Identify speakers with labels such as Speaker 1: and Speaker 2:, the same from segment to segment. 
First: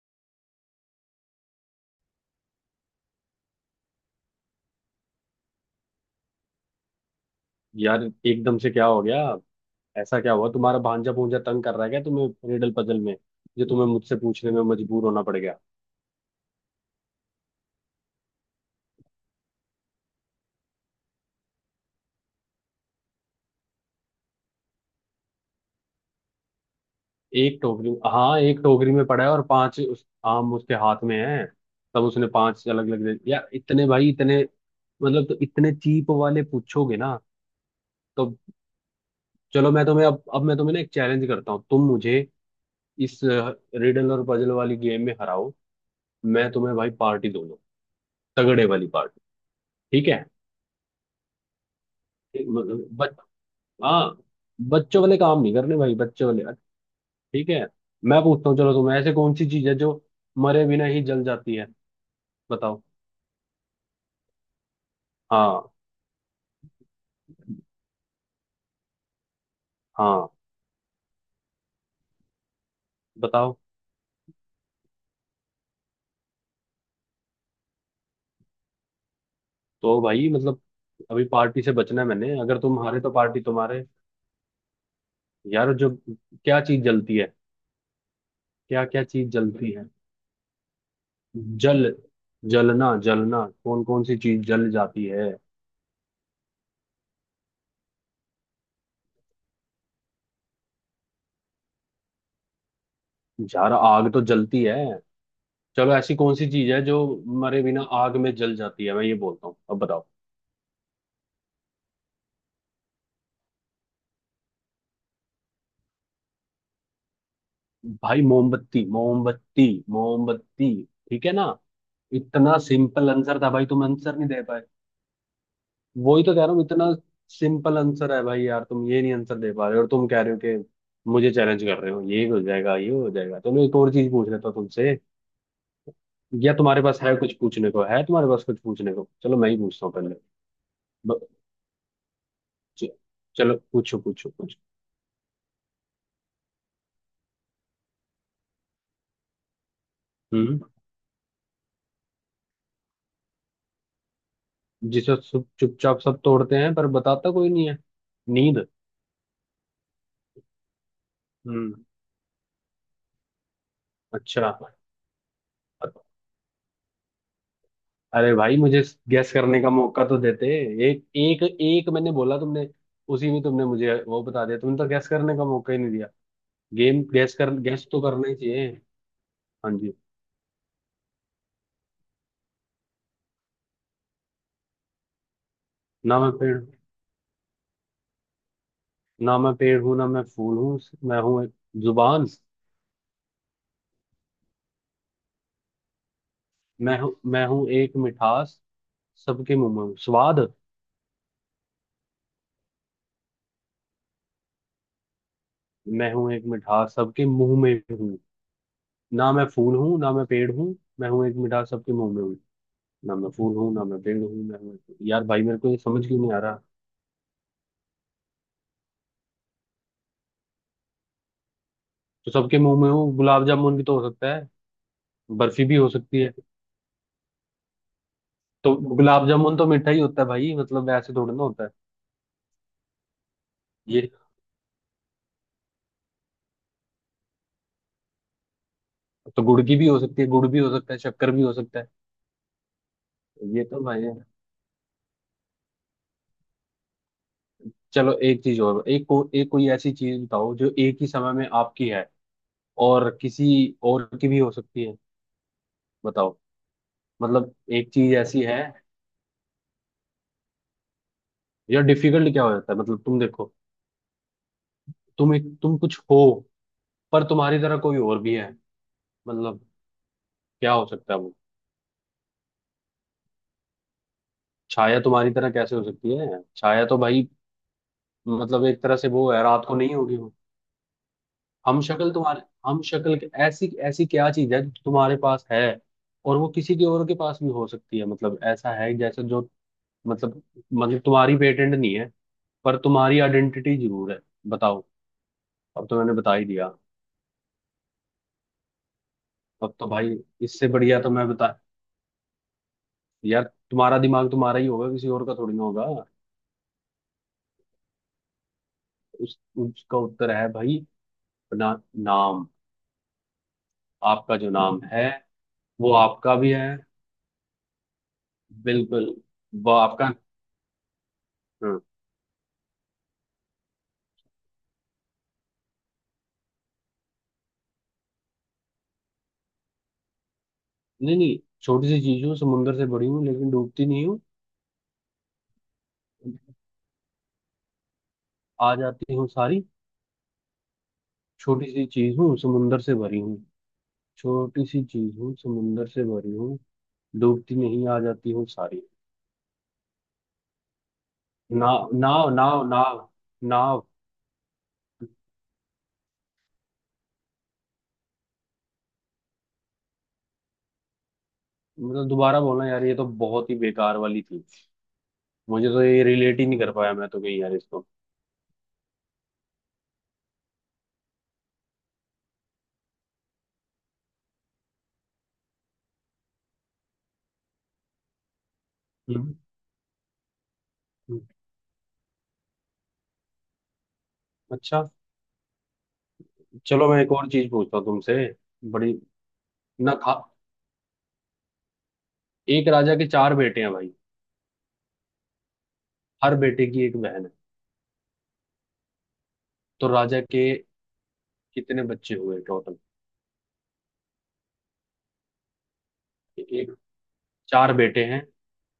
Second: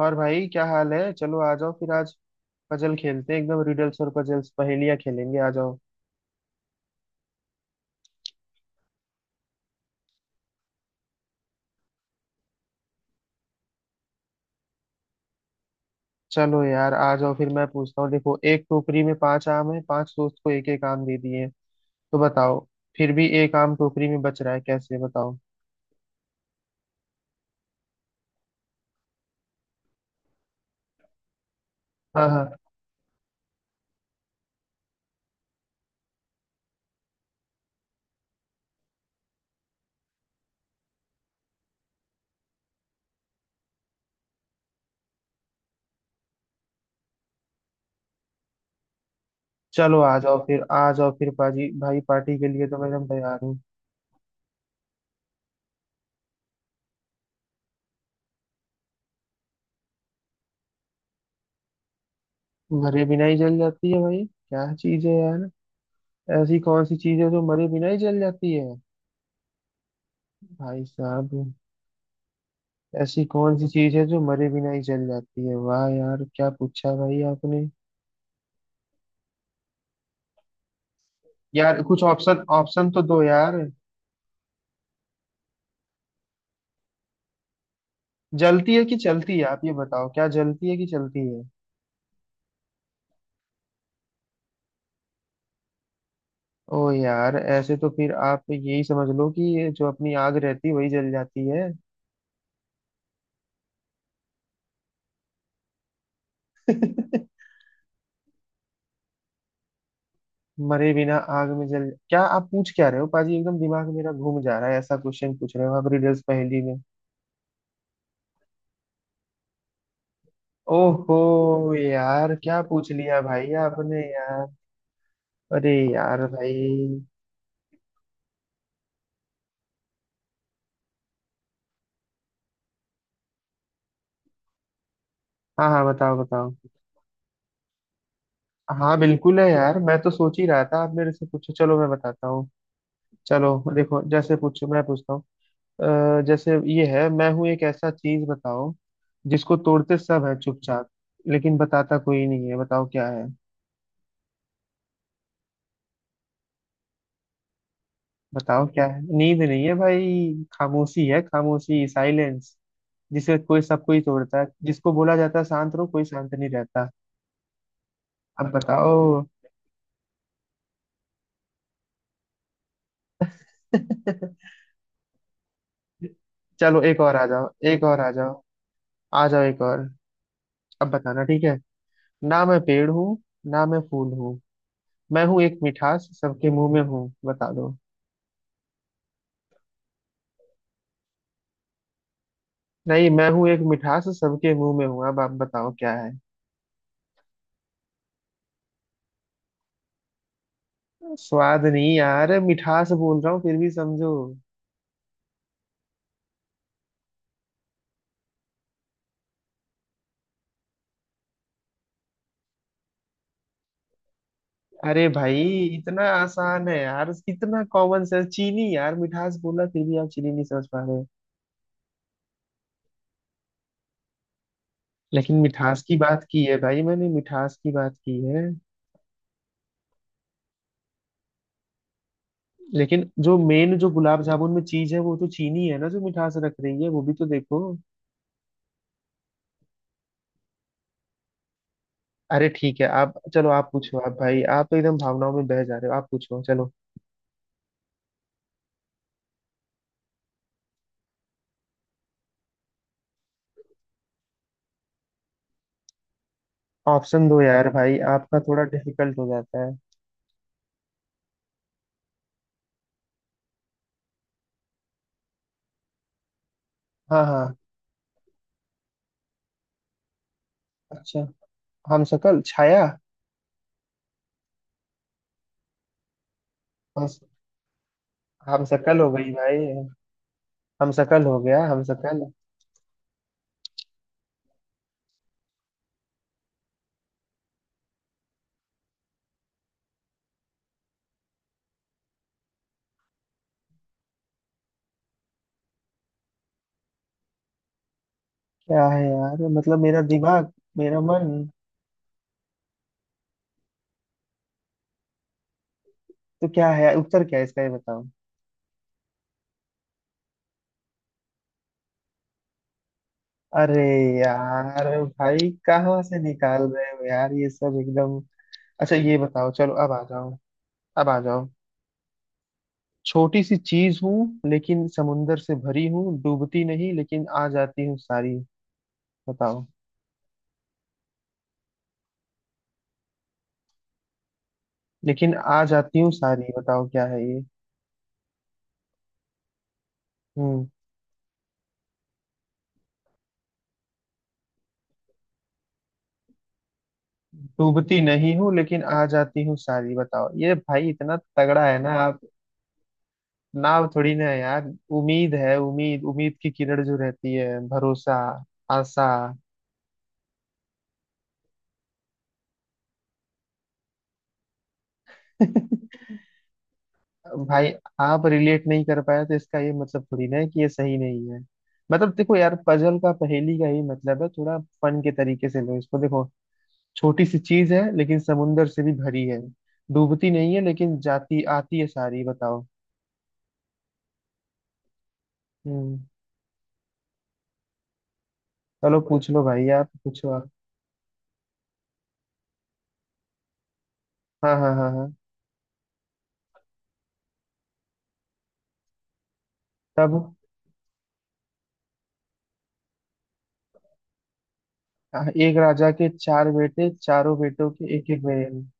Speaker 1: और भाई क्या हाल है। चलो आ जाओ फिर आज पजल खेलते हैं, एकदम रिडल्स और पजल्स पहेलियां खेलेंगे। आ जाओ
Speaker 2: यार एकदम से क्या हो गया? ऐसा क्या हुआ? तुम्हारा भांजा भूंजा तंग कर रहा है क्या तुम्हें रिडल पजल में, जो तुम्हें मुझसे पूछने में मजबूर होना पड़ गया?
Speaker 1: चलो यार, आ जाओ फिर। मैं पूछता हूँ, देखो एक टोकरी में पांच आम है, पांच दोस्त को एक एक आम दे दिए, तो बताओ फिर भी एक आम टोकरी में बच रहा है कैसे? बताओ।
Speaker 2: एक टोकरी, हाँ, एक टोकरी में पड़ा है और पांच आम उसके हाथ में है। तब उसने
Speaker 1: हाँ हाँ।
Speaker 2: पांच अलग अलग दे। यार इतने भाई, इतने मतलब, तो इतने चीप वाले पूछोगे ना? तो चलो मैं तुम्हें अब मैं तुम्हें ना एक चैलेंज करता हूँ। तुम मुझे इस रिडल और पजल वाली गेम में हराओ, मैं तुम्हें भाई पार्टी दूंगा। तगड़े वाली पार्टी।
Speaker 1: चलो
Speaker 2: ठीक
Speaker 1: आ
Speaker 2: है?
Speaker 1: जाओ फिर, आ जाओ फिर पाजी, भाई पार्टी के लिए तो मैं एकदम
Speaker 2: मतलब,
Speaker 1: तैयार हूँ।
Speaker 2: हाँ, बच्चों वाले काम नहीं करने भाई, बच्चों वाले। ठीक है, मैं पूछता हूँ। चलो तुम्हें, ऐसे कौन सी चीज है जो मरे बिना ही जल जाती है? बताओ।
Speaker 1: मरे बिना ही जल जाती है? भाई क्या चीज है यार।
Speaker 2: हाँ
Speaker 1: ऐसी कौन सी चीज है जो मरे बिना ही जल जाती है?
Speaker 2: हाँ
Speaker 1: भाई साहब, ऐसी कौन
Speaker 2: बताओ।
Speaker 1: सी चीज है जो मरे बिना ही जल जाती है? वाह यार, क्या पूछा भाई आपने।
Speaker 2: तो भाई मतलब अभी पार्टी से
Speaker 1: यार
Speaker 2: बचना
Speaker 1: कुछ
Speaker 2: है मैंने।
Speaker 1: ऑप्शन
Speaker 2: अगर तुम
Speaker 1: ऑप्शन
Speaker 2: हारे
Speaker 1: तो
Speaker 2: तो
Speaker 1: दो
Speaker 2: पार्टी
Speaker 1: यार।
Speaker 2: तुम्हारे। यार जो, क्या चीज जलती है?
Speaker 1: जलती है
Speaker 2: क्या
Speaker 1: कि
Speaker 2: क्या चीज
Speaker 1: चलती है? आप
Speaker 2: जलती
Speaker 1: ये
Speaker 2: है?
Speaker 1: बताओ, क्या जलती है कि चलती है?
Speaker 2: जल, जलना जलना कौन कौन सी चीज जल जाती है?
Speaker 1: ओ यार, ऐसे तो फिर आप यही समझ लो कि ये जो अपनी आग रहती है वही जल जाती है।
Speaker 2: यार आग तो जलती है। चलो, ऐसी कौन सी चीज है जो मरे बिना आग में जल जाती है, मैं ये बोलता हूँ। अब बताओ।
Speaker 1: मरे बिना आग में जल, क्या आप पूछ क्या रहे हो पाजी? एकदम दिमाग मेरा घूम जा रहा है, ऐसा क्वेश्चन पूछ रहे हो आप रिडल्स पहेली में।
Speaker 2: भाई मोमबत्ती मोमबत्ती मोमबत्ती।
Speaker 1: ओहो
Speaker 2: ठीक है ना,
Speaker 1: यार,
Speaker 2: इतना
Speaker 1: क्या पूछ
Speaker 2: सिंपल
Speaker 1: लिया
Speaker 2: आंसर था
Speaker 1: भाई
Speaker 2: भाई, तुम
Speaker 1: आपने
Speaker 2: आंसर नहीं दे
Speaker 1: यार।
Speaker 2: पाए।
Speaker 1: अरे
Speaker 2: वही
Speaker 1: यार
Speaker 2: तो कह रहा हूँ, इतना
Speaker 1: भाई।
Speaker 2: सिंपल आंसर है भाई, यार तुम ये नहीं आंसर दे पा रहे हो, और तुम कह रहे हो कि मुझे चैलेंज कर रहे हो, ये हो जाएगा ये हो जाएगा। चलो एक और चीज पूछ लेता हूँ तुमसे।
Speaker 1: हाँ हाँ, बताओ
Speaker 2: या
Speaker 1: बताओ।
Speaker 2: तुम्हारे पास है कुछ पूछने को? है तुम्हारे पास कुछ पूछने
Speaker 1: हाँ
Speaker 2: को? चलो
Speaker 1: बिल्कुल है
Speaker 2: मैं ही
Speaker 1: यार,
Speaker 2: पूछता हूँ
Speaker 1: मैं तो
Speaker 2: पहले।
Speaker 1: सोच ही रहा था आप मेरे से
Speaker 2: ब-
Speaker 1: पूछो। चलो मैं बताता हूँ।
Speaker 2: च-
Speaker 1: चलो
Speaker 2: चलो पूछो
Speaker 1: देखो,
Speaker 2: पूछो
Speaker 1: जैसे
Speaker 2: पूछो
Speaker 1: पूछो, मैं पूछता हूँ। जैसे ये है, मैं हूँ एक ऐसा चीज बताओ जिसको तोड़ते सब है
Speaker 2: हम्म।
Speaker 1: चुपचाप लेकिन बताता कोई नहीं है। बताओ क्या है।
Speaker 2: जिसे सब चुपचाप सब तोड़ते हैं पर बताता कोई नहीं है।
Speaker 1: बताओ
Speaker 2: नींद।
Speaker 1: क्या है, नींद नहीं है भाई, खामोशी है,
Speaker 2: हम्म।
Speaker 1: खामोशी, साइलेंस। जिसे कोई सब कोई तोड़ता
Speaker 2: अच्छा।
Speaker 1: है, जिसको बोला जाता है शांत रहो, कोई शांत नहीं रहता।
Speaker 2: अरे
Speaker 1: अब
Speaker 2: भाई मुझे
Speaker 1: बताओ।
Speaker 2: गेस करने का मौका तो देते। एक एक एक मैंने बोला, तुमने उसी में तुमने मुझे वो बता दिया, तुमने तो गैस करने का मौका ही नहीं दिया।
Speaker 1: चलो एक
Speaker 2: गेम,
Speaker 1: और आ
Speaker 2: गैस
Speaker 1: जाओ,
Speaker 2: कर,
Speaker 1: एक
Speaker 2: गैस
Speaker 1: और
Speaker 2: तो
Speaker 1: आ
Speaker 2: करना ही
Speaker 1: जाओ।
Speaker 2: चाहिए।
Speaker 1: आ जाओ एक
Speaker 2: हाँ
Speaker 1: और।
Speaker 2: जी।
Speaker 1: अब बताना, ठीक है। ना मैं पेड़ हूँ, ना मैं फूल हूँ, मैं हूँ एक मिठास
Speaker 2: ना मैं
Speaker 1: सबके
Speaker 2: पेड़,
Speaker 1: मुंह में हूँ। बता दो।
Speaker 2: ना मैं पेड़ हूँ ना मैं फूल हूँ। मैं हूँ एक जुबान।
Speaker 1: नहीं, मैं हूँ एक मिठास सबके मुंह में हूँ, अब आप बताओ क्या है।
Speaker 2: मैं हूँ, मैं हूँ एक मिठास सबके मुंह में हूँ। स्वाद।
Speaker 1: स्वाद नहीं यार, मिठास बोल रहा हूँ फिर भी समझो।
Speaker 2: मैं हूँ एक मिठास सबके मुंह में हूँ। ना मैं फूल हूँ ना मैं पेड़ हूँ, मैं हूँ एक मिठास सबके मुंह में हूँ। ना मैं फूल हूँ ना मैं पेड़ हूँ, मैं हूँ।
Speaker 1: अरे
Speaker 2: यार भाई
Speaker 1: भाई,
Speaker 2: मेरे को ये
Speaker 1: इतना
Speaker 2: समझ क्यों नहीं आ रहा?
Speaker 1: आसान है यार, इतना कॉमन सेंस, चीनी यार, मिठास बोला फिर भी आप चीनी नहीं समझ पा रहे।
Speaker 2: तो सबके मुंह में हो, गुलाब जामुन भी तो हो सकता है,
Speaker 1: लेकिन
Speaker 2: बर्फी भी
Speaker 1: मिठास
Speaker 2: हो
Speaker 1: की
Speaker 2: सकती
Speaker 1: बात
Speaker 2: है।
Speaker 1: की है भाई, मैंने मिठास की बात की है।
Speaker 2: तो गुलाब जामुन तो मीठा ही होता है भाई, मतलब ऐसे थोड़ी ना होता है
Speaker 1: लेकिन जो मेन जो
Speaker 2: ये।
Speaker 1: गुलाब जामुन में चीज है वो तो चीनी है ना, जो मिठास रख रही है वो भी, तो देखो।
Speaker 2: तो गुड़ की भी हो सकती है, गुड़ भी हो सकता है, शक्कर भी हो सकता है।
Speaker 1: अरे ठीक है आप, चलो
Speaker 2: ये
Speaker 1: आप
Speaker 2: तो
Speaker 1: पूछो
Speaker 2: भाई
Speaker 1: आप,
Speaker 2: है।
Speaker 1: भाई आप तो एकदम भावनाओं में बह जा रहे हो। आप पूछो चलो।
Speaker 2: चलो एक चीज और, एक को एक कोई ऐसी चीज बताओ जो एक ही समय में आपकी है और किसी और की भी हो सकती है। बताओ।
Speaker 1: ऑप्शन दो
Speaker 2: मतलब
Speaker 1: यार
Speaker 2: एक
Speaker 1: भाई,
Speaker 2: चीज
Speaker 1: आपका
Speaker 2: ऐसी
Speaker 1: थोड़ा
Speaker 2: है,
Speaker 1: डिफिकल्ट हो जाता है।
Speaker 2: यार डिफिकल्ट क्या हो जाता है मतलब? तुम देखो, तुम एक, तुम कुछ हो, पर
Speaker 1: हाँ हाँ।
Speaker 2: तुम्हारी तरह कोई और भी है। मतलब क्या हो सकता है
Speaker 1: अच्छा,
Speaker 2: वो?
Speaker 1: हम शकल, छाया।
Speaker 2: छाया तुम्हारी तरह कैसे हो सकती है? छाया तो
Speaker 1: हम
Speaker 2: भाई
Speaker 1: हम
Speaker 2: मतलब एक तरह
Speaker 1: शकल
Speaker 2: से
Speaker 1: हो
Speaker 2: वो
Speaker 1: गई
Speaker 2: है, रात
Speaker 1: भाई,
Speaker 2: को नहीं होगी वो।
Speaker 1: हम शकल हो गया,
Speaker 2: हम
Speaker 1: हम
Speaker 2: शक्ल,
Speaker 1: शकल।
Speaker 2: तुम्हारे हम शक्ल के? ऐसी ऐसी क्या चीज है जो तुम्हारे पास है और वो किसी के और के पास भी हो सकती है? मतलब ऐसा है जैसे जो, मतलब, मतलब तुम्हारी पेटेंट नहीं है पर तुम्हारी आइडेंटिटी जरूर है। बताओ। अब तो मैंने बता ही दिया,
Speaker 1: क्या है यार,
Speaker 2: अब
Speaker 1: मतलब
Speaker 2: तो
Speaker 1: मेरा
Speaker 2: भाई
Speaker 1: दिमाग,
Speaker 2: इससे
Speaker 1: मेरा
Speaker 2: बढ़िया तो मैं
Speaker 1: मन।
Speaker 2: बता, यार तुम्हारा दिमाग तुम्हारा ही होगा, किसी और का थोड़ी ना होगा।
Speaker 1: तो क्या है उत्तर क्या है इसका, ये बताओ।
Speaker 2: उस उसका उत्तर है भाई ना, नाम।
Speaker 1: अरे
Speaker 2: आपका जो नाम
Speaker 1: यार
Speaker 2: है
Speaker 1: भाई,
Speaker 2: वो
Speaker 1: कहाँ से
Speaker 2: आपका भी
Speaker 1: निकाल
Speaker 2: है।
Speaker 1: रहे हो यार ये सब एकदम। अच्छा
Speaker 2: बिल्कुल।
Speaker 1: ये बताओ,
Speaker 2: वो
Speaker 1: चलो अब आ
Speaker 2: आपका।
Speaker 1: जाओ। अब आ जाओ।
Speaker 2: हाँ।
Speaker 1: छोटी सी चीज हूँ लेकिन समुंदर से भरी हूँ, डूबती नहीं लेकिन आ जाती हूँ सारी। बताओ।
Speaker 2: नहीं नहीं, छोटी सी चीज हूँ, समुंदर से बड़ी हूँ, लेकिन डूबती नहीं हूँ,
Speaker 1: लेकिन आ जाती हूँ सारी, बताओ क्या है ये।
Speaker 2: आ जाती हूँ सारी।
Speaker 1: हम्म।
Speaker 2: छोटी सी चीज हूँ समुंदर से भरी हूँ। छोटी सी चीज हूँ समुंदर से भरी हूँ, डूबती नहीं, आ
Speaker 1: डूबती
Speaker 2: जाती
Speaker 1: नहीं
Speaker 2: हूँ
Speaker 1: हूँ
Speaker 2: सारी।
Speaker 1: लेकिन आ जाती हूँ सारी, बताओ ये भाई, इतना तगड़ा है
Speaker 2: नाव
Speaker 1: ना आप।
Speaker 2: नाव नाव नाव, नाव।
Speaker 1: नाव थोड़ी ना है यार। उम्मीद है, उम्मीद, उम्मीद की किरण जो रहती है, भरोसा, आशा।
Speaker 2: मतलब दोबारा बोलना यार, ये तो बहुत ही बेकार वाली थी। मुझे तो ये रिलेट ही नहीं कर पाया, मैं तो कहीं यार
Speaker 1: भाई
Speaker 2: इसको।
Speaker 1: आप रिलेट नहीं कर पाए तो इसका ये मतलब थोड़ी ना है कि ये सही नहीं है। मतलब देखो यार, पजल का पहेली का ही मतलब है थोड़ा फन के तरीके से लो इसको। देखो छोटी सी चीज है लेकिन समुंदर से भी भरी
Speaker 2: हम्म।
Speaker 1: है, डूबती नहीं है लेकिन
Speaker 2: हम्म।
Speaker 1: जाती आती है सारी, बताओ।
Speaker 2: अच्छा,
Speaker 1: हम्म।
Speaker 2: चलो मैं एक और चीज पूछता हूँ तुमसे। बड़ी
Speaker 1: चलो पूछ लो भाई, आप
Speaker 2: ना खा।
Speaker 1: पूछो आप।
Speaker 2: एक राजा के चार बेटे हैं भाई,
Speaker 1: हाँ हाँ हाँ हाँ।
Speaker 2: हर बेटे की एक बहन है। तो राजा
Speaker 1: तब।
Speaker 2: के कितने बच्चे हुए टोटल?
Speaker 1: एक राजा के चार
Speaker 2: एक,
Speaker 1: बेटे, चारों बेटों
Speaker 2: चार
Speaker 1: के
Speaker 2: बेटे
Speaker 1: एक एक
Speaker 2: हैं,
Speaker 1: बहन।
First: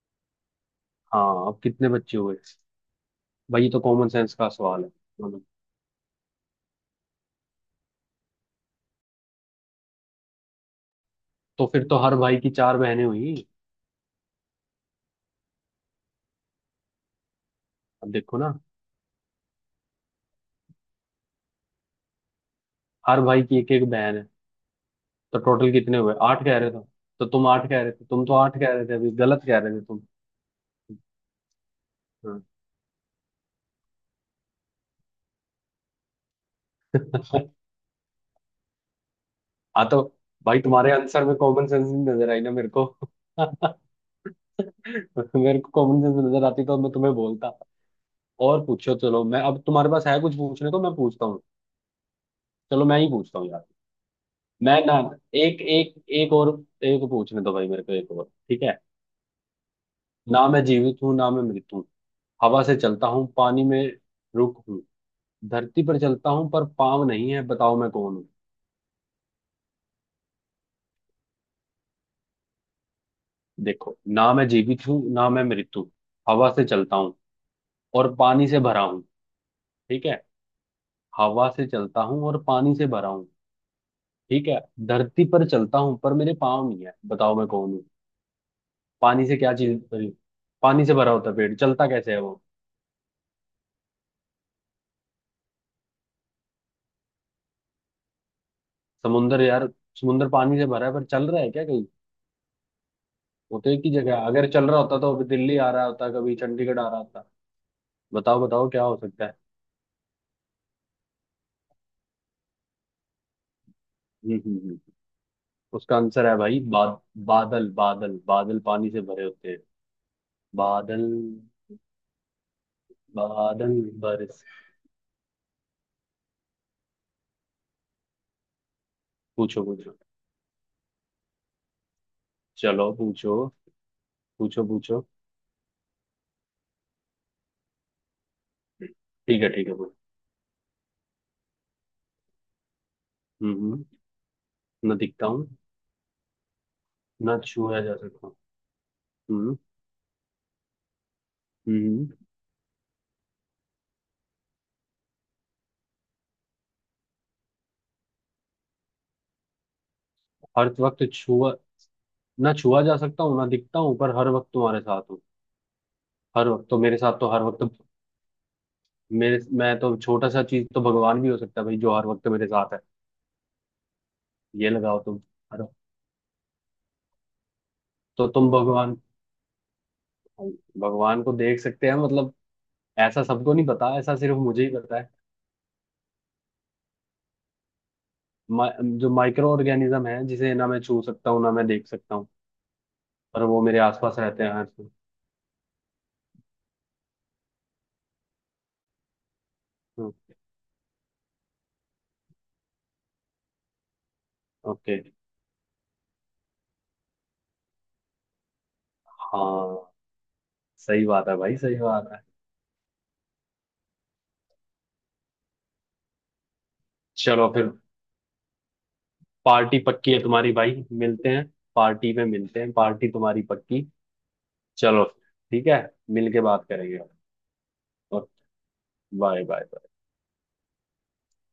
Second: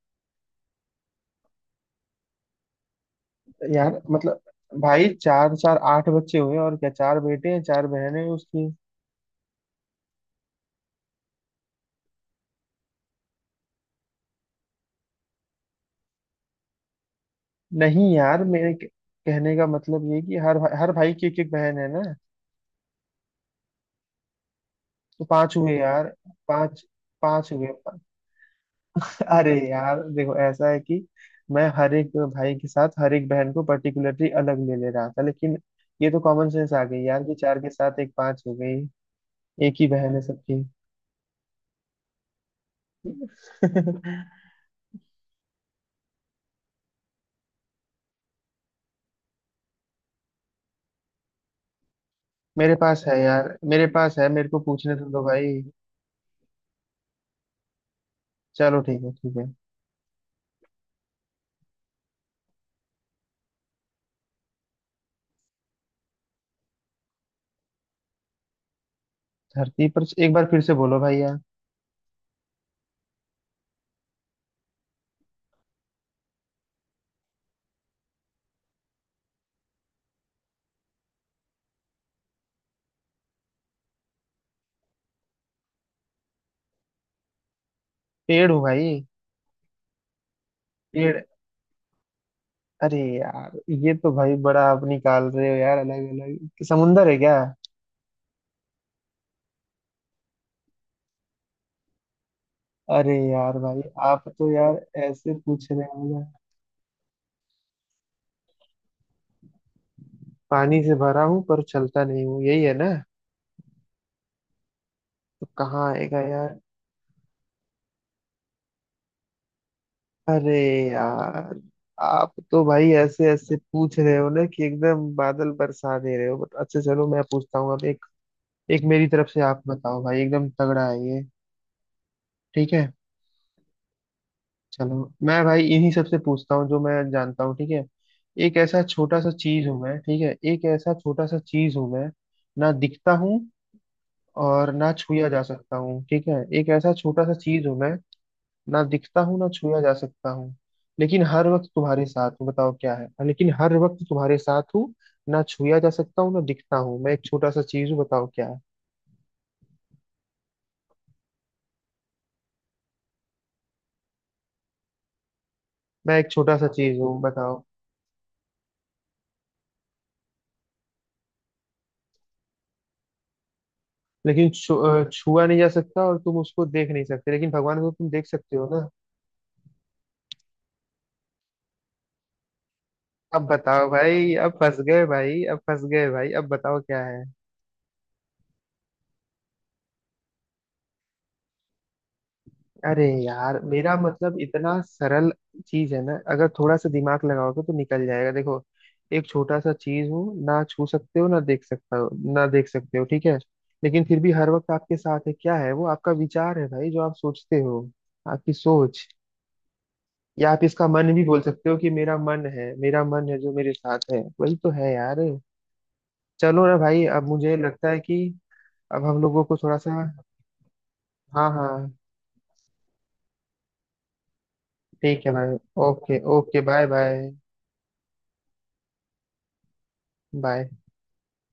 Speaker 2: हाँ, अब कितने बच्चे हुए? भाई ये तो
Speaker 1: यार
Speaker 2: कॉमन सेंस
Speaker 1: मतलब,
Speaker 2: का सवाल है।
Speaker 1: भाई
Speaker 2: मतलब,
Speaker 1: चार चार आठ बच्चे हुए और क्या, चार बेटे हैं, चार बहनें हैं उसकी।
Speaker 2: तो फिर तो हर भाई की चार बहनें हुई।
Speaker 1: नहीं
Speaker 2: अब देखो
Speaker 1: यार,
Speaker 2: ना,
Speaker 1: कहने का मतलब ये है कि हर भाई की एक एक बहन है ना,
Speaker 2: हर भाई की एक एक बहन है,
Speaker 1: तो
Speaker 2: तो
Speaker 1: पांच
Speaker 2: टोटल
Speaker 1: हुए
Speaker 2: कितने
Speaker 1: यार।
Speaker 2: हुए? आठ कह रहे थे,
Speaker 1: पांच।
Speaker 2: तो तुम
Speaker 1: पांच हुए।
Speaker 2: आठ कह रहे थे, तुम तो आठ कह रहे थे, अभी गलत
Speaker 1: अरे
Speaker 2: कह रहे थे
Speaker 1: यार
Speaker 2: तुम।
Speaker 1: देखो, ऐसा है कि मैं हर एक
Speaker 2: हाँ।
Speaker 1: भाई के साथ हर एक बहन को पर्टिकुलरली अलग ले ले रहा था लेकिन ये तो कॉमन सेंस आ गई यार कि चार के साथ एक पांच हो गई। एक ही
Speaker 2: हाँ, तो
Speaker 1: बहन है
Speaker 2: भाई
Speaker 1: सबकी।
Speaker 2: तुम्हारे आंसर में कॉमन सेंस नहीं नजर आई ना मेरे को। मेरे को कॉमन सेंस नजर आती तो मैं तुम्हें बोलता। और पूछो, चलो, मैं अब, तुम्हारे पास है कुछ पूछने को, मैं पूछता हूँ।
Speaker 1: मेरे
Speaker 2: चलो मैं
Speaker 1: पास
Speaker 2: ही
Speaker 1: है
Speaker 2: पूछता हूँ
Speaker 1: यार,
Speaker 2: यार।
Speaker 1: मेरे पास है, मेरे को
Speaker 2: मैं ना,
Speaker 1: पूछने तो दो भाई।
Speaker 2: एक एक एक और एक पूछने दो भाई मेरे को, एक और। ठीक है।
Speaker 1: चलो ठीक है, ठीक है।
Speaker 2: ना मैं जीवित हूँ ना मैं मृत हूँ, हवा से चलता हूँ, पानी में रुक हूँ, धरती पर चलता हूँ पर पाँव नहीं है, बताओ मैं कौन हूँ?
Speaker 1: धरती पर, एक बार फिर से बोलो भाई यार।
Speaker 2: देखो, ना मैं जीवित हूँ ना मैं मृत हूँ, हवा से चलता हूँ और पानी से भरा हूँ, ठीक है? हवा से चलता हूँ और पानी से भरा हूँ, ठीक है? धरती पर चलता हूँ पर मेरे पाँव नहीं है, बताओ मैं कौन हूँ?
Speaker 1: पेड़ हूँ भाई।
Speaker 2: पानी से क्या चीज, पानी से भरा
Speaker 1: पेड़।
Speaker 2: होता है पेड़, चलता कैसे है वो?
Speaker 1: अरे यार, ये तो भाई बड़ा आप निकाल रहे हो यार, अलग अलग समुंदर है क्या।
Speaker 2: समुंदर? यार समुंदर पानी से भरा है पर चल रहा है क्या कहीं?
Speaker 1: अरे यार
Speaker 2: वो तो एक
Speaker 1: भाई,
Speaker 2: ही जगह है।
Speaker 1: आप
Speaker 2: अगर
Speaker 1: तो
Speaker 2: चल
Speaker 1: यार
Speaker 2: रहा होता तो अभी
Speaker 1: ऐसे
Speaker 2: दिल्ली
Speaker 1: पूछ
Speaker 2: आ
Speaker 1: रहे
Speaker 2: रहा होता,
Speaker 1: हो।
Speaker 2: कभी चंडीगढ़ आ रहा होता। बताओ बताओ क्या हो सकता है?
Speaker 1: पानी से भरा हूँ पर चलता नहीं हूँ, यही है ना,
Speaker 2: हम्म हम्म हम्म।
Speaker 1: तो कहाँ
Speaker 2: उसका
Speaker 1: आएगा
Speaker 2: आंसर है
Speaker 1: यार।
Speaker 2: भाई, बाद, बादल बादल बादल, पानी से भरे होते हैं
Speaker 1: अरे
Speaker 2: बादल।
Speaker 1: यार, आप तो भाई ऐसे ऐसे
Speaker 2: बादल,
Speaker 1: पूछ रहे हो
Speaker 2: बारिश।
Speaker 1: ना कि एकदम बादल बरसा दे रहे हो। बट अच्छा चलो, मैं पूछता हूँ अब एक। एक मेरी तरफ से आप
Speaker 2: पूछो पूछो।
Speaker 1: बताओ भाई, एकदम तगड़ा है ये। ठीक है।
Speaker 2: चलो पूछो पूछो
Speaker 1: चलो
Speaker 2: पूछो
Speaker 1: मैं भाई इन्हीं सबसे पूछता हूँ जो मैं जानता हूँ, ठीक है। एक ऐसा छोटा सा
Speaker 2: ठीक है
Speaker 1: चीज
Speaker 2: ठीक है,
Speaker 1: हूँ
Speaker 2: बोलो।
Speaker 1: मैं, ठीक है, एक ऐसा छोटा सा चीज हूँ मैं, ना दिखता हूँ
Speaker 2: हम्म। हम्म।
Speaker 1: और ना
Speaker 2: न दिखता
Speaker 1: छुआ जा
Speaker 2: हूँ,
Speaker 1: सकता हूँ, ठीक है। एक ऐसा छोटा सा
Speaker 2: न
Speaker 1: चीज हूँ
Speaker 2: छुआ
Speaker 1: मैं,
Speaker 2: जा सकता हूँ।
Speaker 1: ना दिखता हूँ, ना
Speaker 2: हम्म
Speaker 1: छुआ जा सकता हूँ, लेकिन हर वक्त
Speaker 2: हम्म
Speaker 1: तुम्हारे
Speaker 2: हम्म।
Speaker 1: साथ हूँ, बताओ क्या है। हाँ, लेकिन हर वक्त तुम्हारे साथ हूँ। ना छुआ जा सकता हूँ, ना दिखता हूँ, मैं एक छोटा सा चीज हूँ, बताओ क्या है।
Speaker 2: हर वक्त छुआ, ना छुआ जा सकता हूँ ना दिखता हूँ पर हर वक्त तुम्हारे साथ हूँ।
Speaker 1: मैं एक
Speaker 2: हर
Speaker 1: छोटा सा
Speaker 2: वक्त तो मेरे
Speaker 1: चीज
Speaker 2: साथ,
Speaker 1: हूँ,
Speaker 2: तो हर
Speaker 1: बताओ।
Speaker 2: वक्त मेरे, मैं तो छोटा सा चीज तो भगवान भी हो सकता है भाई जो हर वक्त मेरे साथ है।
Speaker 1: लेकिन
Speaker 2: ये
Speaker 1: छु,
Speaker 2: लगाओ
Speaker 1: अ,
Speaker 2: तुम,
Speaker 1: छुआ नहीं
Speaker 2: हर,
Speaker 1: जा सकता और तुम उसको देख नहीं सकते, लेकिन भगवान को तुम देख
Speaker 2: तो तुम
Speaker 1: सकते हो ना।
Speaker 2: भगवान, भगवान को देख सकते हैं मतलब, ऐसा
Speaker 1: अब
Speaker 2: सबको नहीं
Speaker 1: बताओ
Speaker 2: पता, ऐसा
Speaker 1: भाई,
Speaker 2: सिर्फ
Speaker 1: अब
Speaker 2: मुझे ही
Speaker 1: फंस
Speaker 2: पता
Speaker 1: गए
Speaker 2: है।
Speaker 1: भाई, अब फंस गए भाई, अब बताओ क्या है।
Speaker 2: जो माइक्रो ऑर्गेनिज्म है जिसे ना मैं छू सकता हूँ ना मैं देख सकता हूँ,
Speaker 1: अरे
Speaker 2: पर
Speaker 1: यार,
Speaker 2: वो मेरे
Speaker 1: मेरा
Speaker 2: आसपास
Speaker 1: मतलब
Speaker 2: रहते हैं हर।
Speaker 1: इतना सरल चीज है ना, अगर थोड़ा सा दिमाग लगाओगे तो निकल जाएगा। देखो एक छोटा सा चीज
Speaker 2: हम्म,
Speaker 1: हो, ना छू सकते हो, ना देख सकता हो, ना देख सकते हो, ठीक है, लेकिन फिर भी हर वक्त आपके
Speaker 2: ओके।
Speaker 1: साथ है। क्या है वो? आपका विचार है भाई, जो आप सोचते हो, आपकी सोच,
Speaker 2: हाँ
Speaker 1: या आप इसका
Speaker 2: सही
Speaker 1: मन भी
Speaker 2: बात है
Speaker 1: बोल
Speaker 2: भाई,
Speaker 1: सकते हो
Speaker 2: सही
Speaker 1: कि
Speaker 2: बात
Speaker 1: मेरा
Speaker 2: है।
Speaker 1: मन है, मेरा मन है जो मेरे साथ है वही तो है यार। चलो ना भाई, अब
Speaker 2: चलो
Speaker 1: मुझे
Speaker 2: फिर,
Speaker 1: लगता है कि अब हम लोगों को थोड़ा
Speaker 2: पार्टी
Speaker 1: सा।
Speaker 2: पक्की है तुम्हारी भाई, मिलते हैं।
Speaker 1: हाँ हाँ।
Speaker 2: पार्टी में मिलते हैं, पार्टी तुम्हारी पक्की। चलो
Speaker 1: ठीक है भाई।
Speaker 2: ठीक है।
Speaker 1: ओके
Speaker 2: मिल के
Speaker 1: ओके,
Speaker 2: बात
Speaker 1: बाय
Speaker 2: करेंगे।
Speaker 1: बाय।
Speaker 2: और, बाय बाय।
Speaker 1: बाय।